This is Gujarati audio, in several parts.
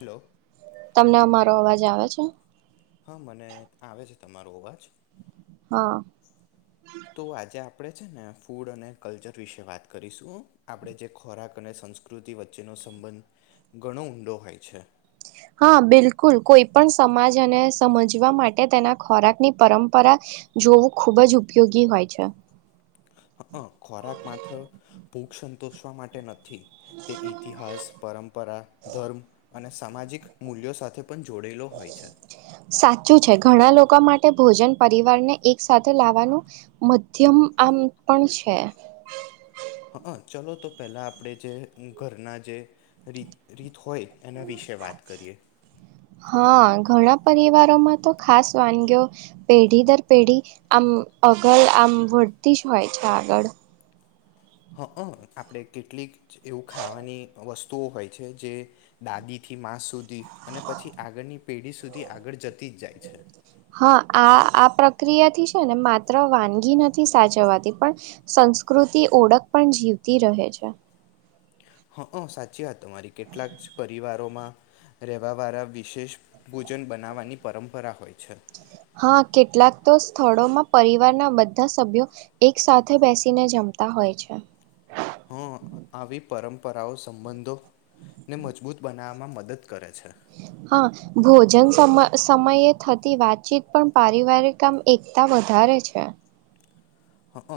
હેલો તમને અમારો અવાજ જ આવે છો હા મને આવે છે તમારો અવાજ હા તો આજે આપ આપણે છે ને ફૂડ અને કલ્ચર વિશે વાત કરીશું આપણે જે ખોરાક અને સંસ્કૃતિ વચ્ચેનો સંબંધ ઘણો ઊંડો હોય છે હા બિલકુલ કોઈ પણ સમાજ અને સમજવા માટે તેના ખોરાકની પરંપરા જોવું ખૂબ જ ઉપયોગી હોય છે હ ખોરાક માત્ર ભૂખ સંતોષવા માટે નથી તે ઇતિહાસ પરંપરા ધર્મ અને સામાજિક મૂલ્યો સાથે પણ જો સાચું છે ઘણા લોકો માટે ભોજન પરિવાર ને એક સાથે લાવવાનું મધ્યમ આમ પણ છે હા ચલો તો પહેલા આપણે જે ઘરના જે ર ર હોય એના વિ વા કરી હા ઘણા પરિવારોમાં તો ખાસ વાનગી પેઢી દર પેઢી આમ અગલ આમ વળતી જ હોય છે આગળ હ હ આપણે કેટલીક એવું ખાવાની વસ્તુઓ હોય છે જે દાદીથી માં સુધી ી અને પછી આગળની પેઢી સુધી આગળ જતી જ જાય છે હા આ આ પ્રક્રિયાથી છે ને માત્ર વાનગી નથી સાચવવાતી પણ સંસ્કૃતિ ઓળખ પણ જીવતી રહે છે હ સાચી વાત મારી કેટલાક પરિવારોમાં રહેવા વાળા વિશેષ ભોજન બનાવવાની પરંપરા હોય છે હા કેટલાક તો સ્થળોમાં પરિવારના બધા સભ્યો એક સાથે બેસીને જમતા હોય છે હ આવી પરંપરાઓ સંબંધોને મજબૂત બનાવવામાં મદદ કરે છે હા ભોજન સમયે થતી વાતચીત પણ પારિવારિકામ એકતા વધારે છે હ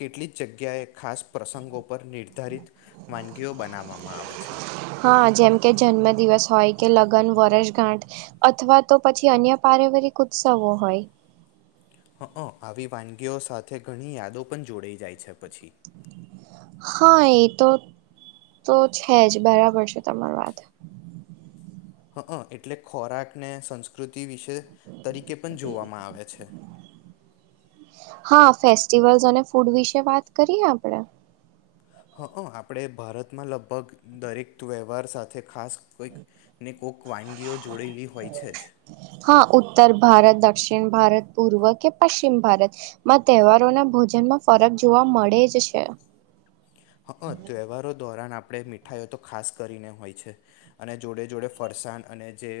કેટલીક જગ્યાએ ખાસ પ્રસંગો પર નિર્ધારિત વાનગીઓ બનાવવામાં આવે છે હા જેમ કે જન્મ દિવસ હોય કે લગ્ન વર્ષગાંઠ અથવા તો પછી અન્ય પારિવારિક ઉત્સવો હોય હ આવી વાનગીઓ સાથે ઘણી યાદો પણ જોડાઈ જાય છે પછી હા એ તો તો છે જ બરાબર છે તમાર વાત હ એટલે ખોરાકને સંસ્કૃતિ વિશે તરીકે પણ જોવામાં આવે છે હા ફેસ્ટિવલ્સ અને ફૂડ વિશે વાત કરીએ આપડે હા હ આપણે ભારતમાં લગભગ દરેક વ્યવહાર સાથે ખાસ કોઈક ને કોક વાનગીઓ જોડેલી હોય છે જ હા ઉત્તર ભારત દક્ષિણ ભારત પૂર્વ કે પશ્ચિમ ભારતમાં તહેવારોના ભોજનમાં ફરક જોવા મળે જ છે હા તહેવારો દોરાન આપ આપણે મીઠાઈઓ તો ખાસ કરીને હોય છે અને જોડે જોડે ફરસાણ અને જે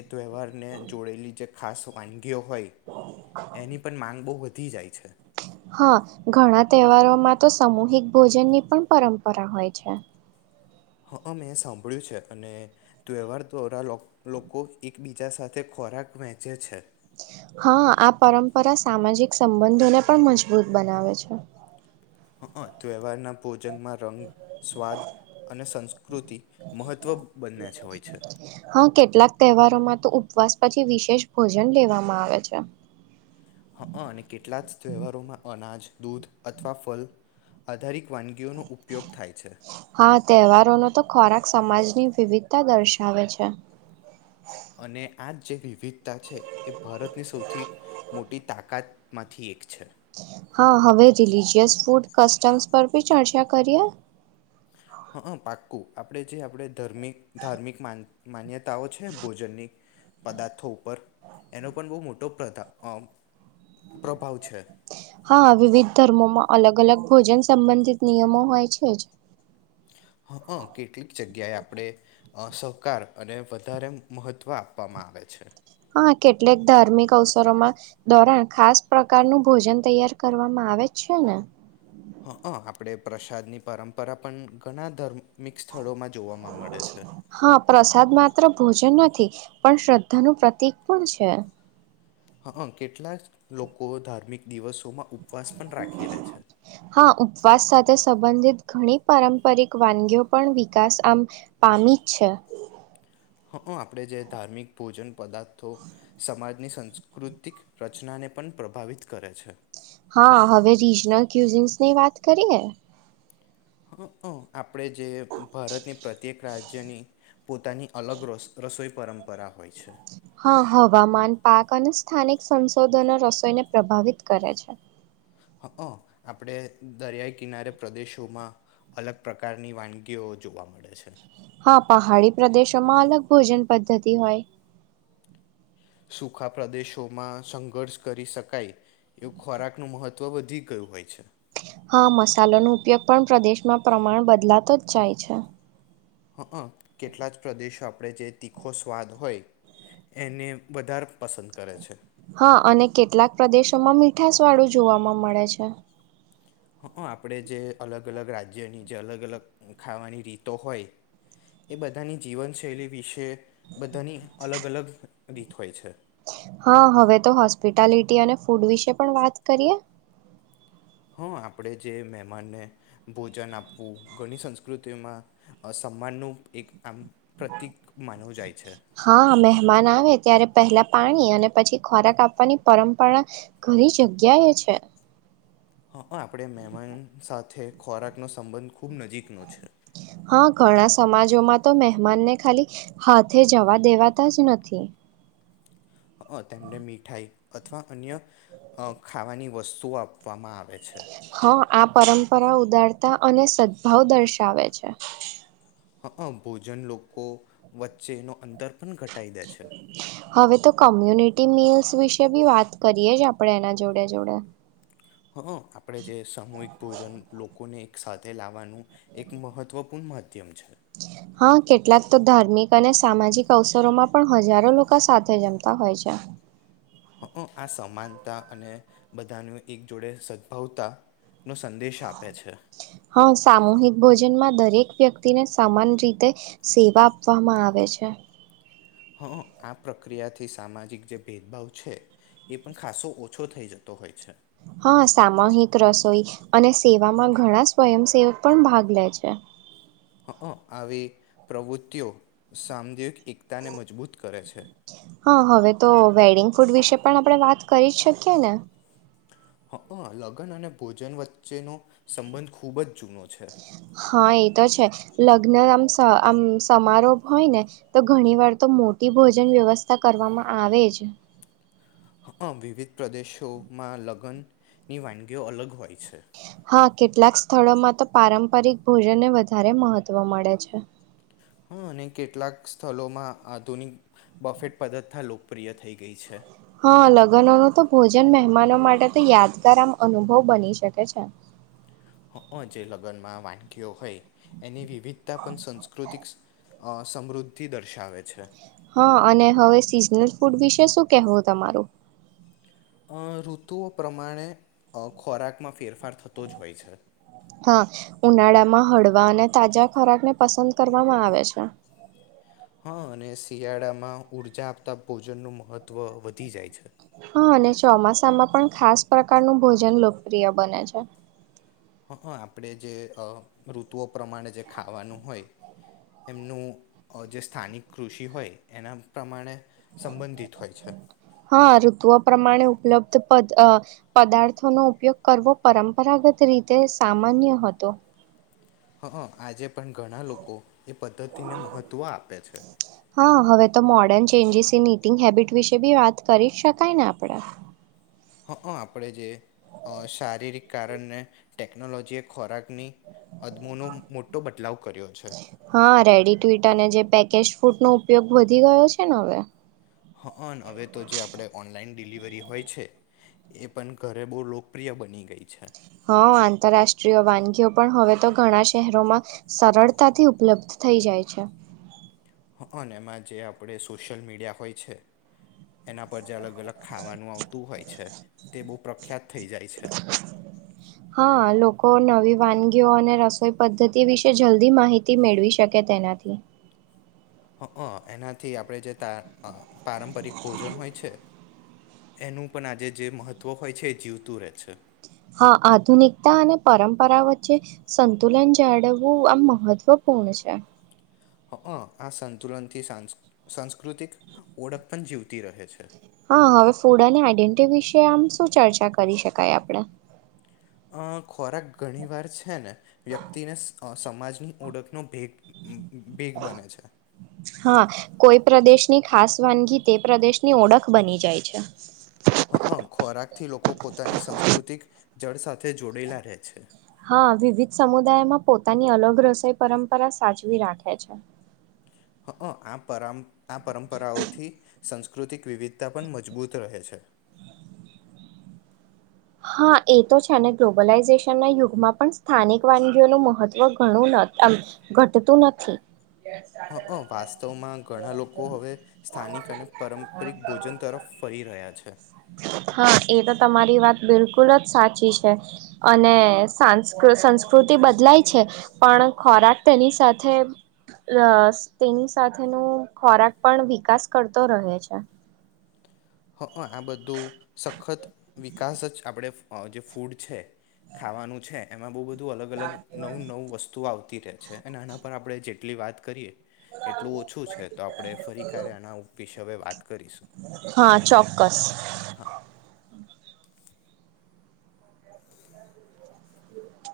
એ તહેવારને જોડેલી જે ખાસ વાનગી ગયો હોય એની પણ માંગ બહુ વધી દી જાય છે હા ઘણા તહેવારોમાં તો સામૂહિક ભોજનની પણ પરંપરા હોય છે હા મેં સાંભળ્યું છે અને તહેવાર દ્વારા લોકો એકબીજા સાથે ખોરાક વહેંચે છે હા આ પરંપરા સામાજિક સંબંધોને પણ મજબૂત બનાવે છે હ તવાર ના પો જંગમાં રંગ સ્વાદ અને સંસ્કૃતિ મહત્વ બન્યા હોય છે હા કેટલાક તહેવારોમાં તો ઉપવાસ પછી વિશેષ ભોજન લેવામાં આવે છે હ અને કેટલા જ તહેવારોમાં અનાજ દૂધ અથવા ફલ આધારિત વાનગી ીનો ઉપયોગ થાય છે તહેવારો. નો તો ખોરાક સમાજની વિવિધતા દર્શાવે છે અને આ જ જે વિવિધતા છે એ ભારતની સૌથી મોટી તાકાતમાંથી એક છે. હા હવે રિલીજીિયસ ફૂડ કસ્ટમ્સ પર બી ચર્ચા કરીએ. હા પાક્કું આપણે જે આપણે ધાર્મિક ધાર્મિક માન્યતા છે ભોજનની પદાર્થો ઉપર એનો પણ બહુ મોટો પ્રાન હા વિવિધ ધર્મોમાં અલગ અલગ ભોજન સંબંધિત નિયમો હોય છે જ. અ કેટલીક જગ્યાએ આપણે સહકાર અને વધારે મહત્ત્વ આપવામાં આવે છે. હા કેટલેક ધાર્મિક અવસરોમાં ધોરણ ખાસ પ્રકાર ન ભોજન તૈયાર કરવામાં આવે છે ને. હ હ આપણે પ્રસાદની પરંપરા પણ ઘણા ધર્મ હા પ્રસાદ માત્ર ભોજન નથી પણ શ્રદ્ધાનુંું પ્રતિક પણ છે. હા કેટલા લોકો ધાર્મિક દિવસોમાં ઉપવાસ પણ રાખી રહે છે હા ઉપવાસ સાથે સંબંધિત ઘણી પારંપરિક વાનગી પણ વિકાસ આમ પામી જ છે. હા આપડે જે ધાર્મિક ભોજન પદાર્થો સમાજ ની સાંસ્કૃતિક રચનાને પણ પ્રભાવિત કરે છે. હા હવે રીજનલ ક્યુઝિન્સ ની વાત કરીએ. હ આપણે જે ભારતની પ્રત્યેક રાજ્યની પોતાની અલગ રસ રસોઈ પરંપરા હોય છે. હા હવામાન પાક અને સ્થાનિક સંશોધનો રસોઈને પ્રભાવિત કરે છે. હ આપણેે દરિયા કિનારે પ્રદેશોમાં અલગ પ્રકારની વાનગીઓ જોવા મળે છે. હા પહાડી પ્રદેશોમાં અલગ ભોજન પદ્ધતિ હોય. સુખા પ્રદેશોમાં સંઘર્ષ કરી શકાય એવું ખોરાકનું મહત્ત્વ વધી ગયું હોય છે. હા મસાલોનો ઉપયોગ પણ પ્રદેશમાં પ્રમાણ બદલાતો જ જાય છે. હ કેટલા જ પ્રદેશો આપણે જે તીખો સ્વાદ હોય એને વધારે પસંદ કરે છે. હા અને કેટલાક પ્રદેશોમાં મીઠાાસવાળું જોવાવામાં મળે છે. હ આપણે જે અલગ અલગ રાજ્યની જે અલગ અલગ ખાવાની રીતો હોય એ બધાની જીવનશૈલી વિશે બધાની અલગ અલગ આ થય છે. હા હવે તો હોસ્પિટાલિટી અને ફૂડ વિશે પણ વાત કરીએ હા આપણે જે મહેમાનને ભોજન આપવું ઘણી સંસ્કૃતિઓમાં સન્માનનું એક આમ પ્રતીિક માનવું જાય છે. હા મહેમાન આવે ત્યારે પહેલા પાણી અને પછી ખોરાક આપવાની પરંપરા ઘણી જગ્યાએ છે. ખોરાક નો સંબંધ ખુબ નજીકનોો છે. હા ઘણા સમાજોમાં તો મહેમાનને ખાલી હાથે જવા દેવાતા જ નથી. હ તેમને મીઠાઈ અથવા અન્ય ખાવાની વસ્તુઓ આપ કમા આવેે છે. હા આ પરંપરા ઉદારતા અને સદભાવ દર્શાવે છે. હ ભોજન લોકો વચ્ચે એનો અંતર પણ ઘટાઈ દે છે હવે તો કમ્યુનિટી મીલ્સ વિશે બી વાત કરીએ જ આપડણે એના જોડે જોડે હ આપડે જે સામૂહિક ભોજન લોકોને એક એક સાથે લાવવાનું એક મહત્ત્વપૂર્ણ માધ્યમ છે હા કેટલાક તો ધાર્મિક અને સામાજિક અવસરોમાં પણ હજારો લોકો સાથે જમતા હોય છે હ આ સમાનતા અને બધાની એક જોડે સદભાવતાનોો સંદેશ આપે છે હા સામૂહિક ભોજનમાં દરેક વ્યક્તિને સમાન રીતે સેવા આપવામાં આવે છે હા આ પ્રક્રિયાથી સામાજિક જે ભેદભાવ છે એ પણ ખાસો ઓછો થઈ જતો હોય છે હા સામહિક રસોઈ અને સેવામાં ઘણા સ્વયંસેવક પણ ભાગ લે છે હ આવી પ્રવૃતિઓ સામદિક એકતાને મજબૂત કરે છે હા હવે તો વેડિંગ ફૂડ વિશે પણ આપણે વાત કરી જ શકીએ ને હ લગ્ન અને ભોજન વચ્ચેનો સંબંધ ખૂબ જ જૂનો છે હા એ તો છે લગ્ન આમ આમ સમારોહ હોય ને તો ઘણી વાર તો મોટી ભોજન વ્યવસ્થા કરવામાં આવે જ હા વિવિધ પ્રદેશોમાં લગ્નની વાનગીઓ અલગ હોય પ છે હા કેટલાક સ્થળોમાં તો પારંપરિક ભોજનને વધારે મહત્વ મળે છે હા અને કેટલાક સ્થળમાં આધુનિક બફેટ પદ્ધ્થ લોકપ્રિય થઈ ગઈ છે હ લગ્નો ન તો ભોજન મહેમાનો માટે તો યાદગાર આમ અનુભવ બની શકે છે જે લગ્નમાં વાનગીઓ હોય એની વિદ્તા પણન સંસ્કૃતિિક સમૃદ્ધિ દર્શાવે છે હા અને હવે સિઝનલ ફૂડ વિશે શું કેહેવું તમારું અ ઋતુઓ પ્રમાણે ખોરાકમાં ફેરફાર થતો જ હોય છે હા ઉનાળામાં હળવા અને તાજા ખોરાક ને પસંદ કરવામાં આવે છે હા અને શિયાળામાં ઉર્જા આપતા ભોજન નું મહત્વ વધી જાય છે હા અને ચોમાસામાં પણ ખાસ પ્રકારનું ભોજન લોકપ્રિય બને છે હં હં આપણે જે ઋતુઓ પ્રમાણે જે ખાવાનું હોય એમનું જે સ્થાનિક કૃષિ હોય એના પ્રમાણે સંબંધિત હોય છે હા ઋતુઓ પ્રમાણે ઉપલબ્ધ પદાર્થો નો ઉપયોગ કરવો પરંપરાગત રીતે સામાન્ય હતો હ આજે પણ ઘણા લોકો એ પદ્ધતિને મહત્ત્વ આપે છે હા હવે તો modern changes in eating habit વિશે બી વાત કરી શકાય ને આપણેે હ આપણે જે શારીરિક કારણને ટેકનોલોજીએ ખોરાકની અદમોનો મોટો બદલાવ કર્યો છે હા રેડી ટુટ અને જે પેકેજ ફૂડનો ઉપયોગ વધી ગયો છે ને હવે હા હવે તો જે આપણે ઓનલાઈન ડિલિવરી હોય છે એ પણ ઘરે બહુ લોકપ્રિય બની ગઈ છે હા આંતરરાષ્ટ્રીય વાનગીઓ પણ હવે તો ઘણા શહેરોમાં સરળતાથી ઉપલબ્ધ થઈ જાય છે હ અને એમાં જે આપણે સોશિયલ મીડિયા હોય છે એના પર અલગ અલગ ખાવાનું આવતું હોય છે તે બહ પ્રખ્યાત થઈ જાય છે હા લોકો નવી વાનગીઓ અને રસોઈ પદ્ધતિ વિશે જલ્દી માહિતી મેળવી શકે તેનાથી હ એનાથી આપણે જે ત પારંપરિક ભોજન હોય છે એનું પણ આજે જે મહત્ત્વ હોય છે એ જીવતું રહે છે હા આધુનિકતા અને પરંપરા વચ્ચે સંતુલન જાળવવું આમ મહત્વપૂર્ણ છે હ આ સંતુલનથી સા સાંસ્કૃતિક ઓળખ પણ જીવતી રહે છે હા હવે ફૂડ અને આઈડેન્ટિટી વિશે આમ શું ચર્ચા કરી શકાય આપણે અ ખોરાક ઘણી વાર છે ને વ્યક્તિને સમાજની ઓળખનો ભેગ બેગ બને છે હા કોઈ પ્રદેશની ખાસ વાનગી તે પ્રદેશની ઓળખ બની જાય છે હ હ ખોરાક થી લોકો પોતાની સાસ્કૃતિક જળ સાથે જોડેલા રહે છે હા વિવિધ સમુદાયમાં પોતાની અલગ રસોઈ પરંપરા સાચવી રાખે છે હ આ આ પરંપરાઓથી સાસ્કૃતિક વિવિધતા પણ મજબૂત રહે છે હા એ તો છે અને ગ્લોબલાઈઝેશન ના યુગમાં પણ સ્થાનિક વાનગીઓનું મહત્વ ઘણું ઘટતું નથી હા અ વાસ્તવમાં ઘણા લોકો હવે સ્થાનિક અને પારંપરિક ભોજન તરફ ફરી રહ્યા છે હા એ તો તમારી વાત બિલકુલ જ સાચી છે અને સા સંસ્કૃતિ બદલાય છે પણ ખોરાક તેની સાથે તેની સાથેનું ખોરાક પણ વિકાસ કરતો રહે છે હ આ બધું સખત વિકાસ જ આપણે જે ફૂડ છે ખાવાનું છે એમાં બહુ બધું અલગ અલગ નવું નવું વસ્તુ આવતી રહે છે અને એના પર આપણે જે એટલી વાત કરીએ એટલું ઓછું છે તો આપડે ફરી ક્યારે આના ઉપ કેવે વાત કરીશું હા ચોક્કસ હા